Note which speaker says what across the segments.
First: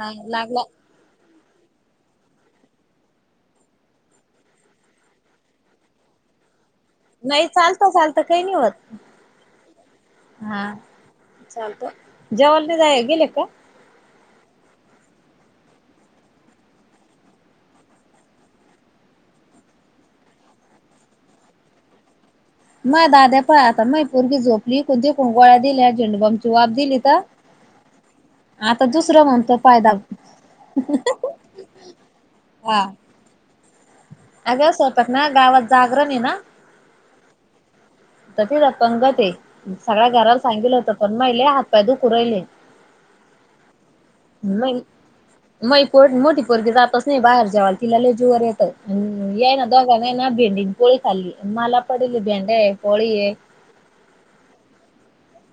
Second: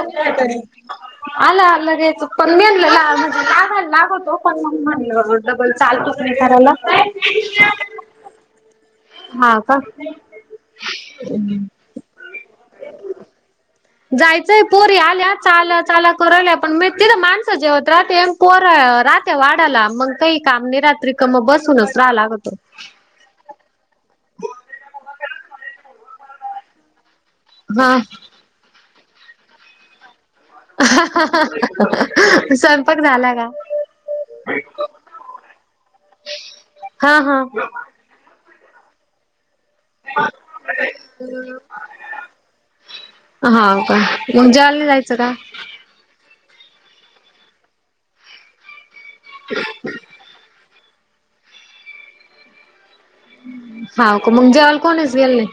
Speaker 1: हा लागला
Speaker 2: आला लगेच पण मी म्हणल लागवतो पण म्हणल डबल चालतोका नाही करायला.
Speaker 1: नाही चालत चालतं काही नाही होत.
Speaker 2: हां.
Speaker 1: हा चालत जेवायला जायेल गेलीय का.
Speaker 2: जायचंय पोरी आल्या चाल चाला करुण राहल्या पण तिथं माणसं जेवत राहते. पोर राहते वाढायला मग काही काम नाही राहत मग बसूनच राहा लागते.
Speaker 1: म दाद्या पहा आता मही पोरगी झोपली इकुण तिकीट गोळ्या दिल्या झेंडूबामची वाफ दिली तर
Speaker 2: हा.
Speaker 1: आता दुसरं म्हणतो पाय दाब
Speaker 2: स्वयंपाक झाला का.
Speaker 1: अग स्वयंपाक ना गावात जागरन आहेन.
Speaker 2: हा हा.
Speaker 1: तर तिथे पंगत आहे सगळ्या घराला सांगितलं होतं पण महे लय हातपाय दुखू रहिले.
Speaker 2: हो का मग जेवायला नाही जायचं का.
Speaker 1: मही मोठी पोरगी जातच नाही बाहेर जेवायला तिला लय जिवार येत. यांनी दोघांना हेना भेंडी पोळी खाल्ली मला पडेलेली आहे भेंड्या आहे पोळी आहे.
Speaker 2: हो का मग जेवायला कोणीच गेल नाही.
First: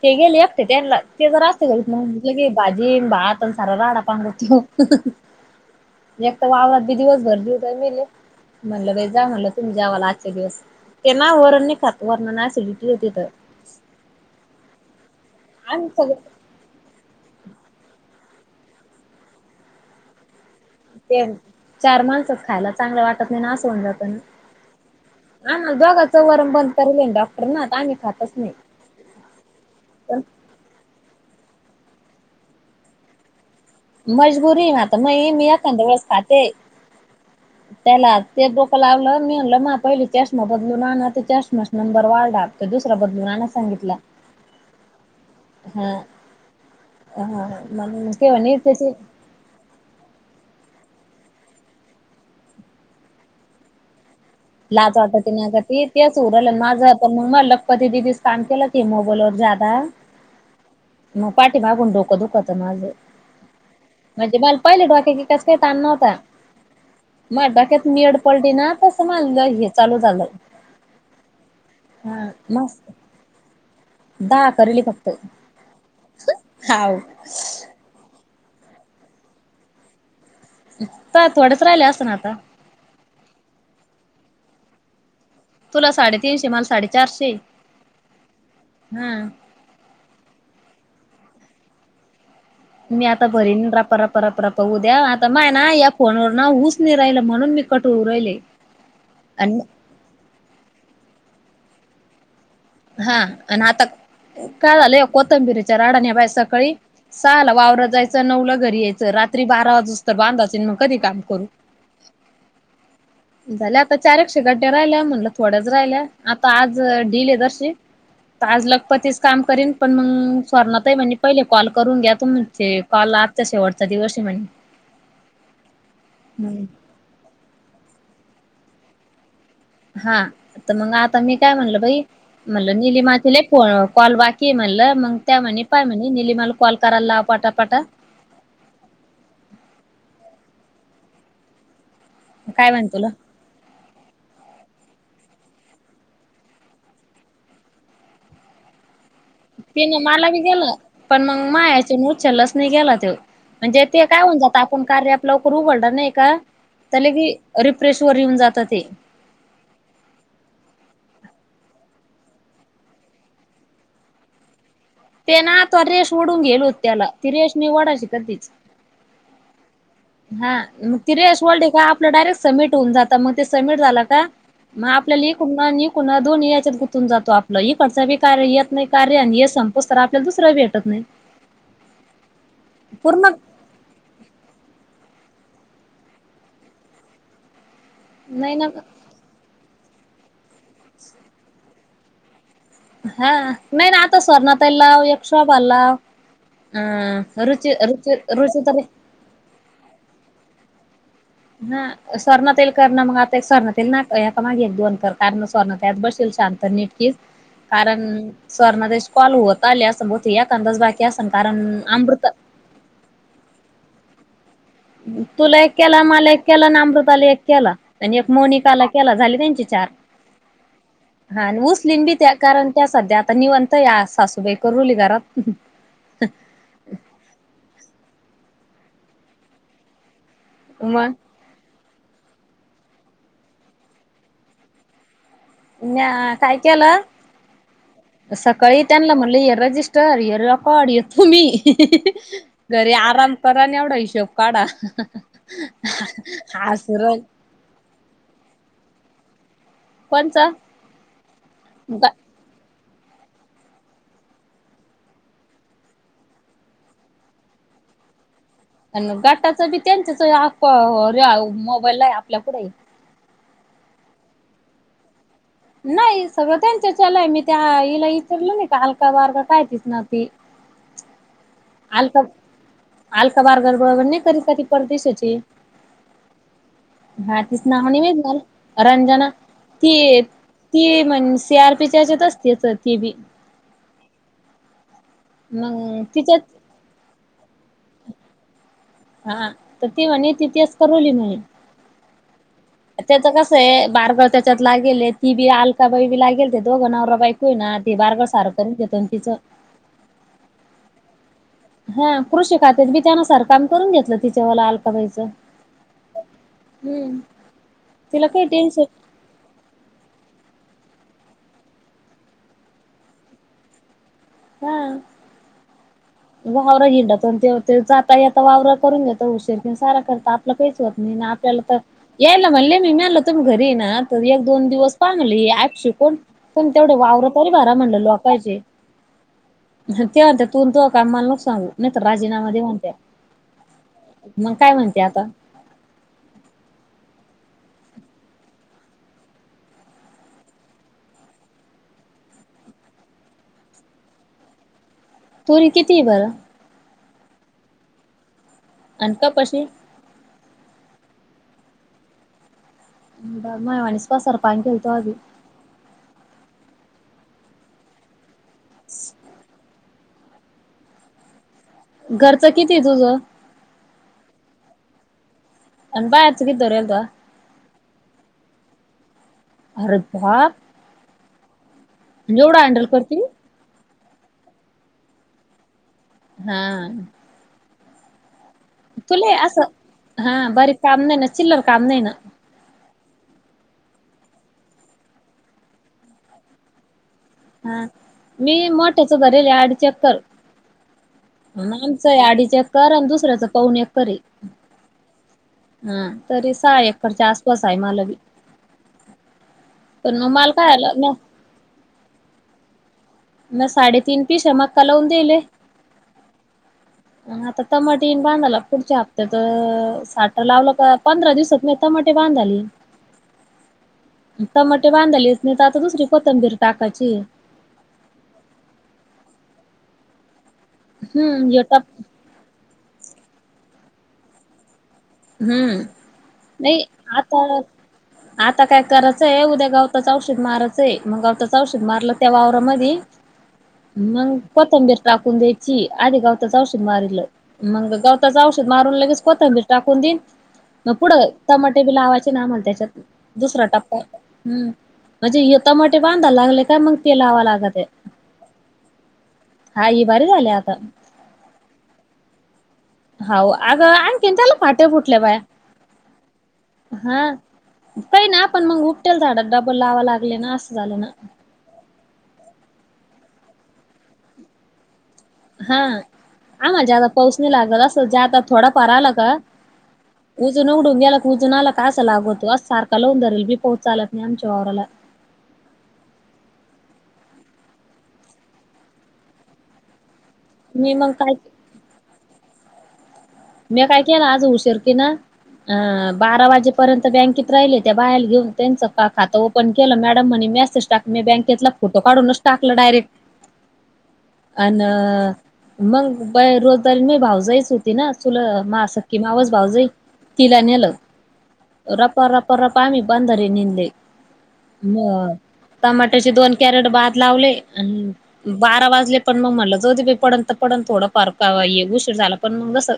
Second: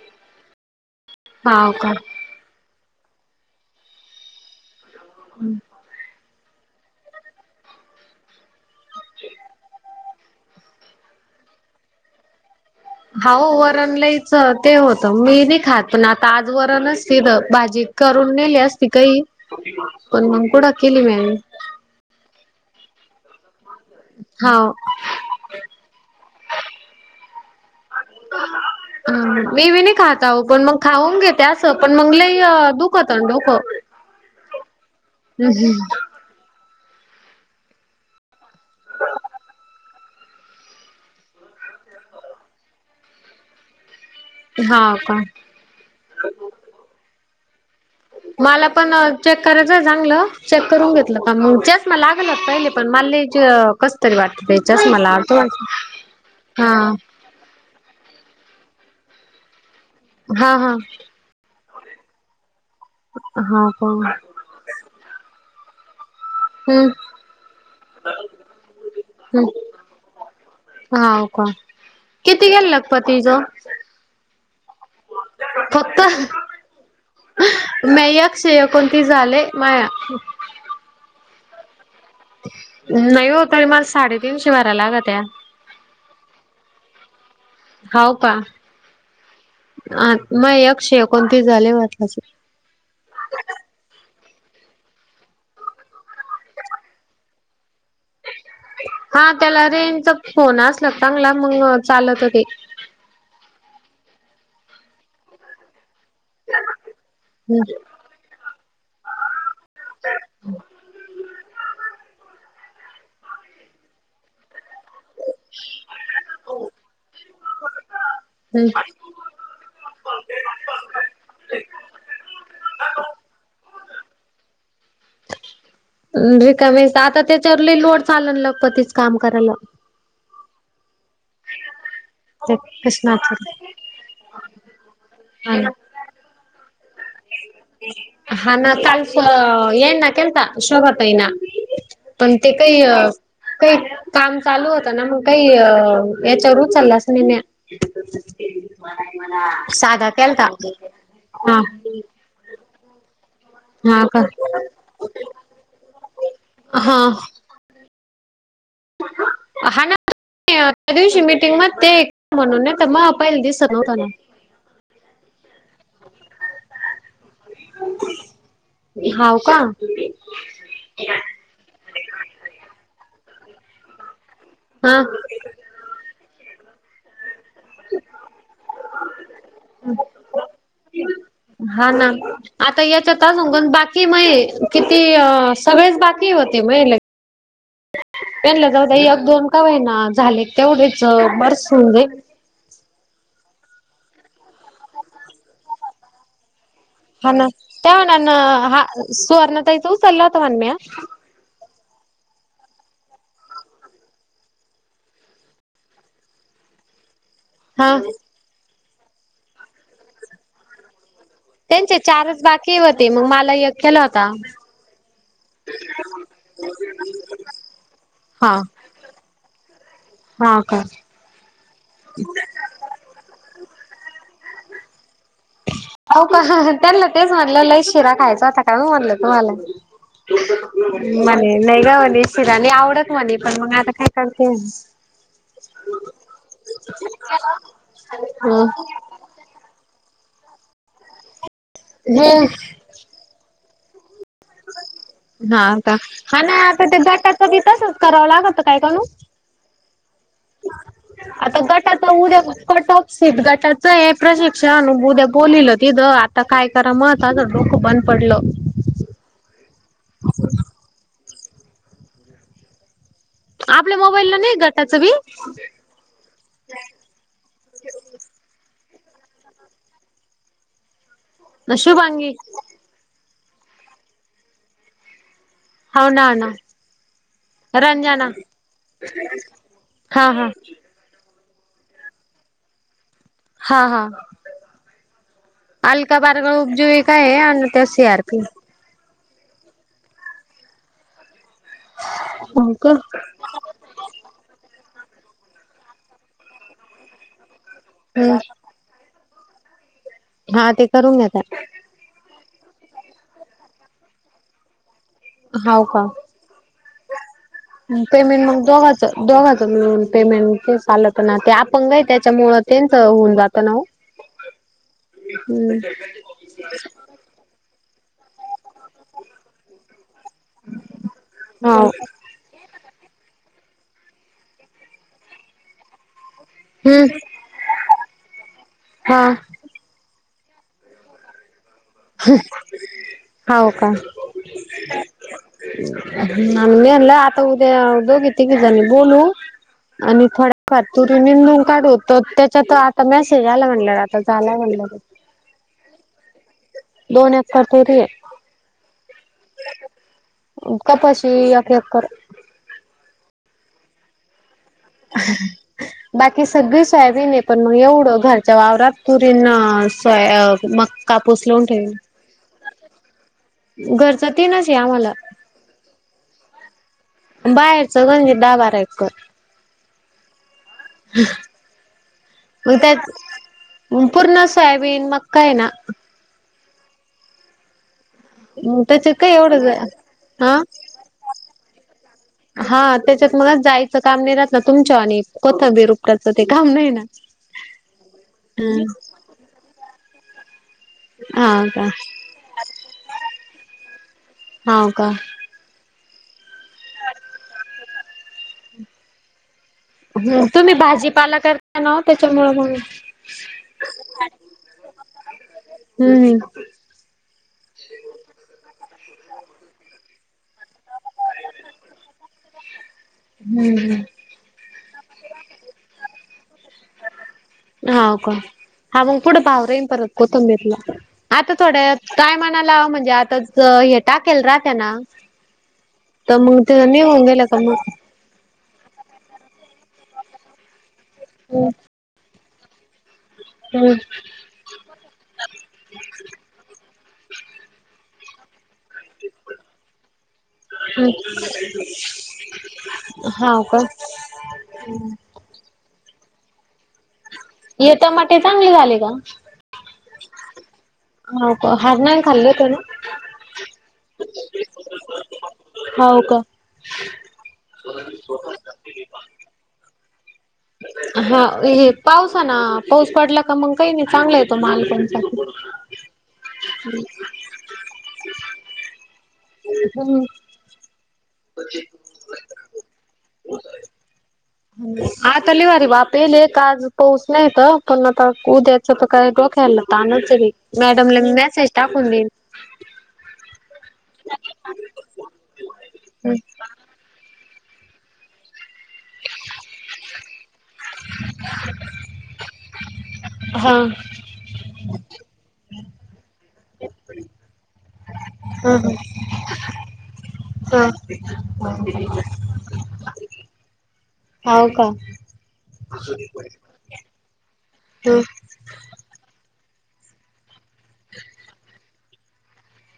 Speaker 1: ते गेले एकटे त्यांनला ते तर असते
Speaker 2: हाव
Speaker 1: घरी तर
Speaker 2: का.
Speaker 1: मग लगे भाजी आणि भात सारा गहाटा पांगतो.
Speaker 2: ह.
Speaker 1: एक तर वावरात बी दिवसभर जीव दमेल आहे. म्हणलं बाई जा म्हणलं तुम्ही जेवायला आजच्या दिवस ते ना वरण नाही खात वरणानी असिडीटी होती. तर
Speaker 2: हो वरण लईच ते होतं मी नाही खात
Speaker 1: आम्ही
Speaker 2: पण
Speaker 1: सगळे
Speaker 2: आता आज वरणच केल भाजी करून नेली असती काही पण मग पुढ
Speaker 1: ते चार माणसात खायला चांगलं वाटत नाही ना अस होऊन जाते न
Speaker 2: हाव
Speaker 1: आ दोघाचं वरण बंद करेल आहेना डॉक्टर नी तर आम्ही खातच नाही.
Speaker 2: मी बी नाही खाता पण मग खाऊन घेत असं पण मग ल दुखत डोकं
Speaker 1: मजबुरी ना तर मग मी एकखंदवस खात
Speaker 2: ह.
Speaker 1: त्यांला ते डोकं लावलं मी म्हटलं माझा पहिले चष्मा बदलून आणा तर चष्माचा नंबर वाढला. तर दुसरा बदलून आणायला सांगितला.
Speaker 2: हा का
Speaker 1: हा हा म्हणुन
Speaker 2: मला पण चेक करायचंय चांगलं चेक करून घेतलं का मग चेच म लागल पहिले पण म कस तरी वाटतं त्याच्यास
Speaker 1: लाज
Speaker 2: मला अर्थ वाट हा
Speaker 1: मग मग लखपती दिदीच काम केलं की मोबाईल व जादा
Speaker 2: हा हा.
Speaker 1: मग पाठी मागून डोकं धोकच माझं
Speaker 2: हा का
Speaker 1: म्हणे मला पहिले डोक्या क काही त आण नव्हता
Speaker 2: हम्म
Speaker 1: मग डोक्यात निड पलट ना.
Speaker 2: ह
Speaker 1: मला हे चालू झालं
Speaker 2: होा का किती गेलं लगप तिचं
Speaker 1: द करली फक्त हा
Speaker 2: मेयक शेयकोणती झाले माया
Speaker 1: का थोडेच राहिले असं ना आता
Speaker 2: नाही होतरी मला साडेतीीनशे वरा लाग त्या
Speaker 1: तुला साडेतीीनशे मला साडेचारशे
Speaker 2: हाव का
Speaker 1: हा
Speaker 2: अ मग यशे एकोणतीस झाले वाटचे
Speaker 1: मी आता भरीन राप रप रप रा पाऊ द्या आता माय ना या फोनवर ना हऊस नाही राहिलं म्हणून मी कट होवून राहिले.
Speaker 2: हा
Speaker 1: आणि
Speaker 2: त्याला रेंचा फोन असल चांगला मग चालत हो ते.
Speaker 1: हा आणि आता काय झालं कोथंबिरीच्या राडानेभ्यास सकाळी ल वावर जायचं. नऊला घरी यायचं रात्री बारा वाज अस तर बांधा असेल मग कधी काम करू. झाले आता चारकशे गड्ड्या राहिल्या म्हणलं थोड्याच राहिल्या आता आज ढिल आहे दर्शी. आज लगपतच काम करीन पण मग स्वर्णात आहे म्हणजे पहिले कॉल करून घ्या तो म्ह कॉल आत तसे वढता दिवस आहे म्हणे.
Speaker 2: रिकामेस आता त्याच्यावरली लोड चाल ना लगपतीच काम करायला.
Speaker 1: हा तर मग आता मी काय म्हणलं बाई
Speaker 2: ते
Speaker 1: म्हणलं
Speaker 2: कृष्णाच
Speaker 1: निलीमातीला कॉल की म्हणलं मग त्या म्हणे पाय म्हणे निलीिमाला कॉल करायला पाटापाट
Speaker 2: हा ना कळस येना केलत शोभातयना. पण ते
Speaker 1: काय
Speaker 2: काही
Speaker 1: म्हण
Speaker 2: अ
Speaker 1: तुला
Speaker 2: काही काम चालू होतं ना मग काही याच्यावर चालला असं नाही. ठी [unintelligible]
Speaker 1: ते ना मला बी गेलं पण मग
Speaker 2: हा
Speaker 1: मा याच्या उचल नाही केला ते म्हणजे
Speaker 2: हा
Speaker 1: ते
Speaker 2: का?
Speaker 1: काय होऊन जात आपण कार्य आप लवकर उघडणार नाही का
Speaker 2: हा
Speaker 1: ल की. रिफ्रेश वर येऊन जात ते.
Speaker 2: हा ना. त्या दिवशी म मिटिंग म ते एक म्हणून न त्या मग पाला दिसत नव्हतना.
Speaker 1: ते ना आता रेश ओढून गेल होत त्याला ती रेश म ओढाची तर तीच.
Speaker 2: हाव का.
Speaker 1: हा मग ती रेश वल्ट का आपलं डायरेक्ट सबमिट होऊन जात मग ते सबमिट झालं का. मग
Speaker 2: हा
Speaker 1: आपल्याला एकण एकण दोन याच्यात गुथून जातो आप. ल इकडचं बी कार येत नाही कार्य हे संपोच तर आपल्याला दुसरा भेटत नाही.
Speaker 2: हा आता याच्या.
Speaker 1: पूर्ण
Speaker 2: [unintelligible] कि मय किती सगळेच बाकी होते मय ल.
Speaker 1: नाही ना
Speaker 2: पेनल्या जाऊ एक दोन का बा आहे ना झाले तेवढेच बर सजे [unintelligible]
Speaker 1: हा नाही ना आता स्वर्णातई लाव एक शोभा ला लाव. अह रुचि रुचिऋचि तरी
Speaker 2: सुवर्णातयतव चलत वनम्या.
Speaker 1: हा स्वर्णातईल कर ना मग आता स्वर्णातई येईल ना मागे एक दोन कर कारण स्वर्णतत बसेल शांत. तर नटकीस.
Speaker 2: ह.
Speaker 1: कारण स्वर म कॉल होत आले अस ब एखंदाच बाकी असल कारण.
Speaker 2: त्यांचे
Speaker 1: अमृता
Speaker 2: चारच बाकी होते मग मला एक केलं होता.
Speaker 1: तुला एक केला मला एक केला अन् आमृता ली एक केला. आणि एक
Speaker 2: हा
Speaker 1: मोनिकाला केला झाली त्यांची चार.
Speaker 2: हा का.
Speaker 1: हा उऊसलीन बी त्या कारण त्या सध्या आता नीवंत या सासू बेकर रुली घरात.
Speaker 2: अ का त्यांना तेच म्हणलं लई शिरा खायचा होता का म्हणल तुम्हाला.
Speaker 1: मग
Speaker 2: म्हणे नाही ग म्हणे शिराणी आवडत म्हणे पण मग आता काय करते.
Speaker 1: न काय केलं
Speaker 2: हम्म
Speaker 1: सकाळी त्यां आणलं म्हणलं इरजिस् तर यरकड ये तुम्ही
Speaker 2: हे
Speaker 1: घरी आराम करा नि एवढा हिशब काढा हा सुर.
Speaker 2: तीताचच करावं लागत काय काणू.
Speaker 1: कोणच
Speaker 2: आता गटात
Speaker 1: ग
Speaker 2: उद्या कट सिितगटाच आहे प्रशिक्षण अु उद्या बोललील तिथं आता काय करा मग. त तर डोक बंद पडल.
Speaker 1: गाटाच बी त्यांच्याच मोबाईल आहे आपल्या पुुढे
Speaker 2: आपल्या मोबाईलला नाही गटाचं भी
Speaker 1: नाही सगळं त्यांच्या चलय मी त्या हिला विचारल नाही का हलका बारका काय तस ना ते आल का
Speaker 2: शुभांगी
Speaker 1: आल काबार गडब नाही कर कधी पडतेस
Speaker 2: होन ना
Speaker 1: हा तीच नाव नि मा
Speaker 2: रंजना
Speaker 1: मला रंजना ती
Speaker 2: हा हा
Speaker 1: ती म्हण स आर चर्चेत असते अस टी बी
Speaker 2: हा हा
Speaker 1: मग
Speaker 2: अलका
Speaker 1: तिच्यात
Speaker 2: बारगळ उपजीवी काय आहे आणि ते सी आरपी
Speaker 1: हा तर ती म्हणे त इथिहास करवली म्ह
Speaker 2: हो का?
Speaker 1: त्याचा कास बारगा त्याच्यात लागेल ती बी अलका बाई बी लागेल ते दोघं न बाई ना ते बारग
Speaker 2: हम्म
Speaker 1: सारं करत घेतो तिचं
Speaker 2: हा ते करून घ्याता
Speaker 1: हा कृषी खात्यात बी त्यानुसार काम करून घेतलं तिच्या वला अलकाबाईचं
Speaker 2: होव का
Speaker 1: हम्म तिला काही
Speaker 2: पेमेंट मग दोघाच
Speaker 1: टेन्शन
Speaker 2: दोघाच म्हळून पेमेंट ते चालं प ना ते आपण गय त्याच्यामुळ त्यांच होऊन जातं ना हो ह
Speaker 1: हम्
Speaker 2: हम्म
Speaker 1: वावरा हिंडा ते जाताता वावररा करून देतो उशीर किंवा सारा करत आपलं काहीच होत नाही आपल्याला तर
Speaker 2: हाव
Speaker 1: यायला म्हणले मी मिळाल तुम घरी ना तर एक दोन दिवस पामली श कोण पण तेवढे
Speaker 2: हम्म
Speaker 1: वावरतरी भारा म्हणलं लोकायचे
Speaker 2: हा
Speaker 1: ते म्हते त तू का मला लोक सांगू नाही तर राजीनामा दे म्हणते मग काय म्हणते आता
Speaker 2: आम मेला आता उद्या दोगी तघनी बोलू आणि थोड्याफार तुरी मंदून काढूत त्याच्यात आता मेसेज आला म्हण आता झाला म्हणणार
Speaker 1: तुरी किती बर
Speaker 2: दोन एककापोरी
Speaker 1: आणि का कशी
Speaker 2: कपाशी एक एकर
Speaker 1: मावाणीस पसरपाेतो
Speaker 2: बाकी सगळी शयाज नाही पण मग एवढं घर वावरात तुरीन स मक्का पोस लावून ठेवल
Speaker 1: घरचं किती तुझं
Speaker 2: घरचा ते नसे आम्हाला
Speaker 1: अन बाय सगावर अलल्वा
Speaker 2: बाहेरचं म्हणजे दहा बारा एकर
Speaker 1: अरता
Speaker 2: मग
Speaker 1: हँडल
Speaker 2: त्यात
Speaker 1: करती
Speaker 2: पूर्ण सोयाबीन मग काय ना
Speaker 1: हा
Speaker 2: त्याच काय
Speaker 1: तुले असं
Speaker 2: एवढंच हा
Speaker 1: बारीक काम नाही ना चिल्लर काम नाही ना
Speaker 2: हा त्याच्यात मगच जायचं काम नाही राहात ना तुमच्या आणि कोसं बेरुपटाचं ते काम नाही ना
Speaker 1: हा मी
Speaker 2: हम्म
Speaker 1: मोठ्याच भरेले आणिड चेक करू
Speaker 2: हाव का
Speaker 1: आमचं आडीच एकर आणि दुसऱ्याच पाऊन एकर आहे
Speaker 2: हाव का
Speaker 1: हा तरी सहा एकरच्या आसपास आहे मला बी पण मग
Speaker 2: ह
Speaker 1: मला काय
Speaker 2: तुम्ही
Speaker 1: आलं म
Speaker 2: भाजीपाला करता ना त्याच्यामुळ मग
Speaker 1: म साडेतीन पिस आहे मका लावून देले
Speaker 2: हम्म
Speaker 1: आता तमाटीन बांधाला पुढच्या हप्त्यात साठर लावलं का पंधरा दिवसात टमाटे बांध झाली
Speaker 2: हम्म हम्म
Speaker 1: टमाटे बांधालेच नाही तर आता दुसरी कोथंबीर टाकाची
Speaker 2: हो का हा मग पुढं भाव राईन परत कोथंबीरला
Speaker 1: हम्म
Speaker 2: आता
Speaker 1: हे
Speaker 2: थोड्या
Speaker 1: टप
Speaker 2: काय म्हणाला म्हणजे आता हे टाकेल रा त्याना
Speaker 1: हम्म
Speaker 2: तमंग त
Speaker 1: नाही
Speaker 2: न होंगेला
Speaker 1: आता
Speaker 2: कम
Speaker 1: आता काय करायचंय उद्या गावताच औषध मारयचंय मग गावताच
Speaker 2: हम्म
Speaker 1: औषध मारलं त्या वावरा मधी
Speaker 2: हम्म
Speaker 1: मग कोथंबीर टाकून द्यायची आधी गावताच औषध मारलं मग गवताचं औषध मारून लगेच कोतं मी टाकून देईन मग पुढं
Speaker 2: हम्म
Speaker 1: टमाटे बी लावायचे ना म्हला त्याच्यात
Speaker 2: हाव
Speaker 1: दुसरा
Speaker 2: का
Speaker 1: टप्पा हम्म म्हणजे युता मोठे बांधय लागले का मग ते लावा लाग
Speaker 2: हे टमाटे चांगले झाले का
Speaker 1: हा ही बारी झाली आता
Speaker 2: हो का हरनान खल्ेत ना
Speaker 1: हा अगं आणखीन त्याला फाटे फुटले बाया
Speaker 2: हाव का?
Speaker 1: हा काही ना आपण मग उपटेल झाडात डबल लावा लागले ना अस
Speaker 2: हा हे पाऊस ना पाऊस पडला का मग काही नाही चांगला येतो माल कोणचा
Speaker 1: हा आ म ज पाऊस नाही लागल असं जात थोडा पर आला का
Speaker 2: हम
Speaker 1: उुजून उघडून गेला क उजून आला काय अस लागतो असज सारखा लवून धल बी पोचालात नाही आमच्या ववराला
Speaker 2: आता लिवारी बाप ये आज पाऊस नाहीत पण आता उद्याचं तर काही डोक्यायला तरनचरी
Speaker 1: मी
Speaker 2: मॅडम
Speaker 1: मग
Speaker 2: ल
Speaker 1: काय
Speaker 2: मेसेज टाकून दे
Speaker 1: मी काय केलं आज उशीरतेी ना अ
Speaker 2: हा
Speaker 1: बारा वाजे पर्यंत बँकेत राहिले त्या बाहेर घेऊन त्यांच खातं ओपन केलं मॅडम म्हणे मेसेज टाक मी बँकेतला फोटो काढूनच टाकलं डायरेक्ट
Speaker 2: हा
Speaker 1: अ मग बा रोजदारी मी भाव जायच होती ना तुला मा असक्
Speaker 2: हा
Speaker 1: कि मा आवाज भाऊ जाई तिला नेलं रप रप रप आम्ही बंदरे निंदले
Speaker 2: हाव का
Speaker 1: मग टमाटरचे दोन कॅरेट भात लावले आणि
Speaker 2: ह
Speaker 1: बारा वाजले पण मग म्हणलं ज होते पडंत तर पण थोडं फार का उशीर झाला पण मगस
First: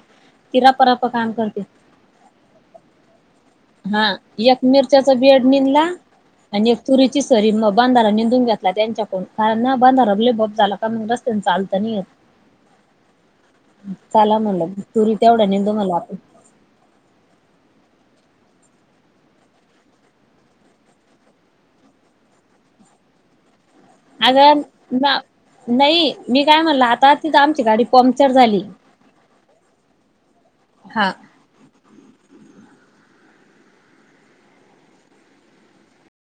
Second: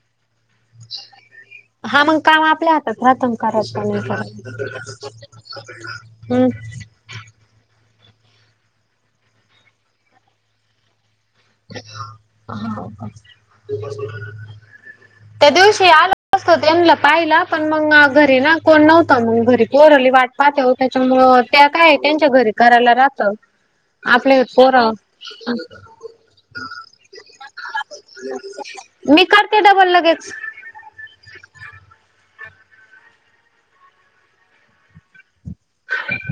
Speaker 2: हा मग काम आपल्या हातात प्रथम करत त्यां
Speaker 1: हा
Speaker 2: नाही
Speaker 1: एक मिरच्याचा बेड निंदला
Speaker 2: हम्
Speaker 1: आणि एक तुरीची सरी म बांधारा निेंदून घेतला त्यांच्याकडून कारण ना बांधारा ब्लेबब झाला मी रस्ते चालत नाही य चाला म्हलं
Speaker 2: त्या दिवशी याला असत तेलं पाहिला पण मग घरी ना कोण नव्हतं मग घरी परली वाट पाचेव त्याच्यामु त्या काय त्यांच्या घरी करायला राहत आपले
Speaker 1: अग
Speaker 2: पोर
Speaker 1: का नाही मी काय म्हणलं आता तिथ आमची गाडी पंक्चर झाली [inaudible]
Speaker 2: मी करते डबल लगेच
Speaker 1: हा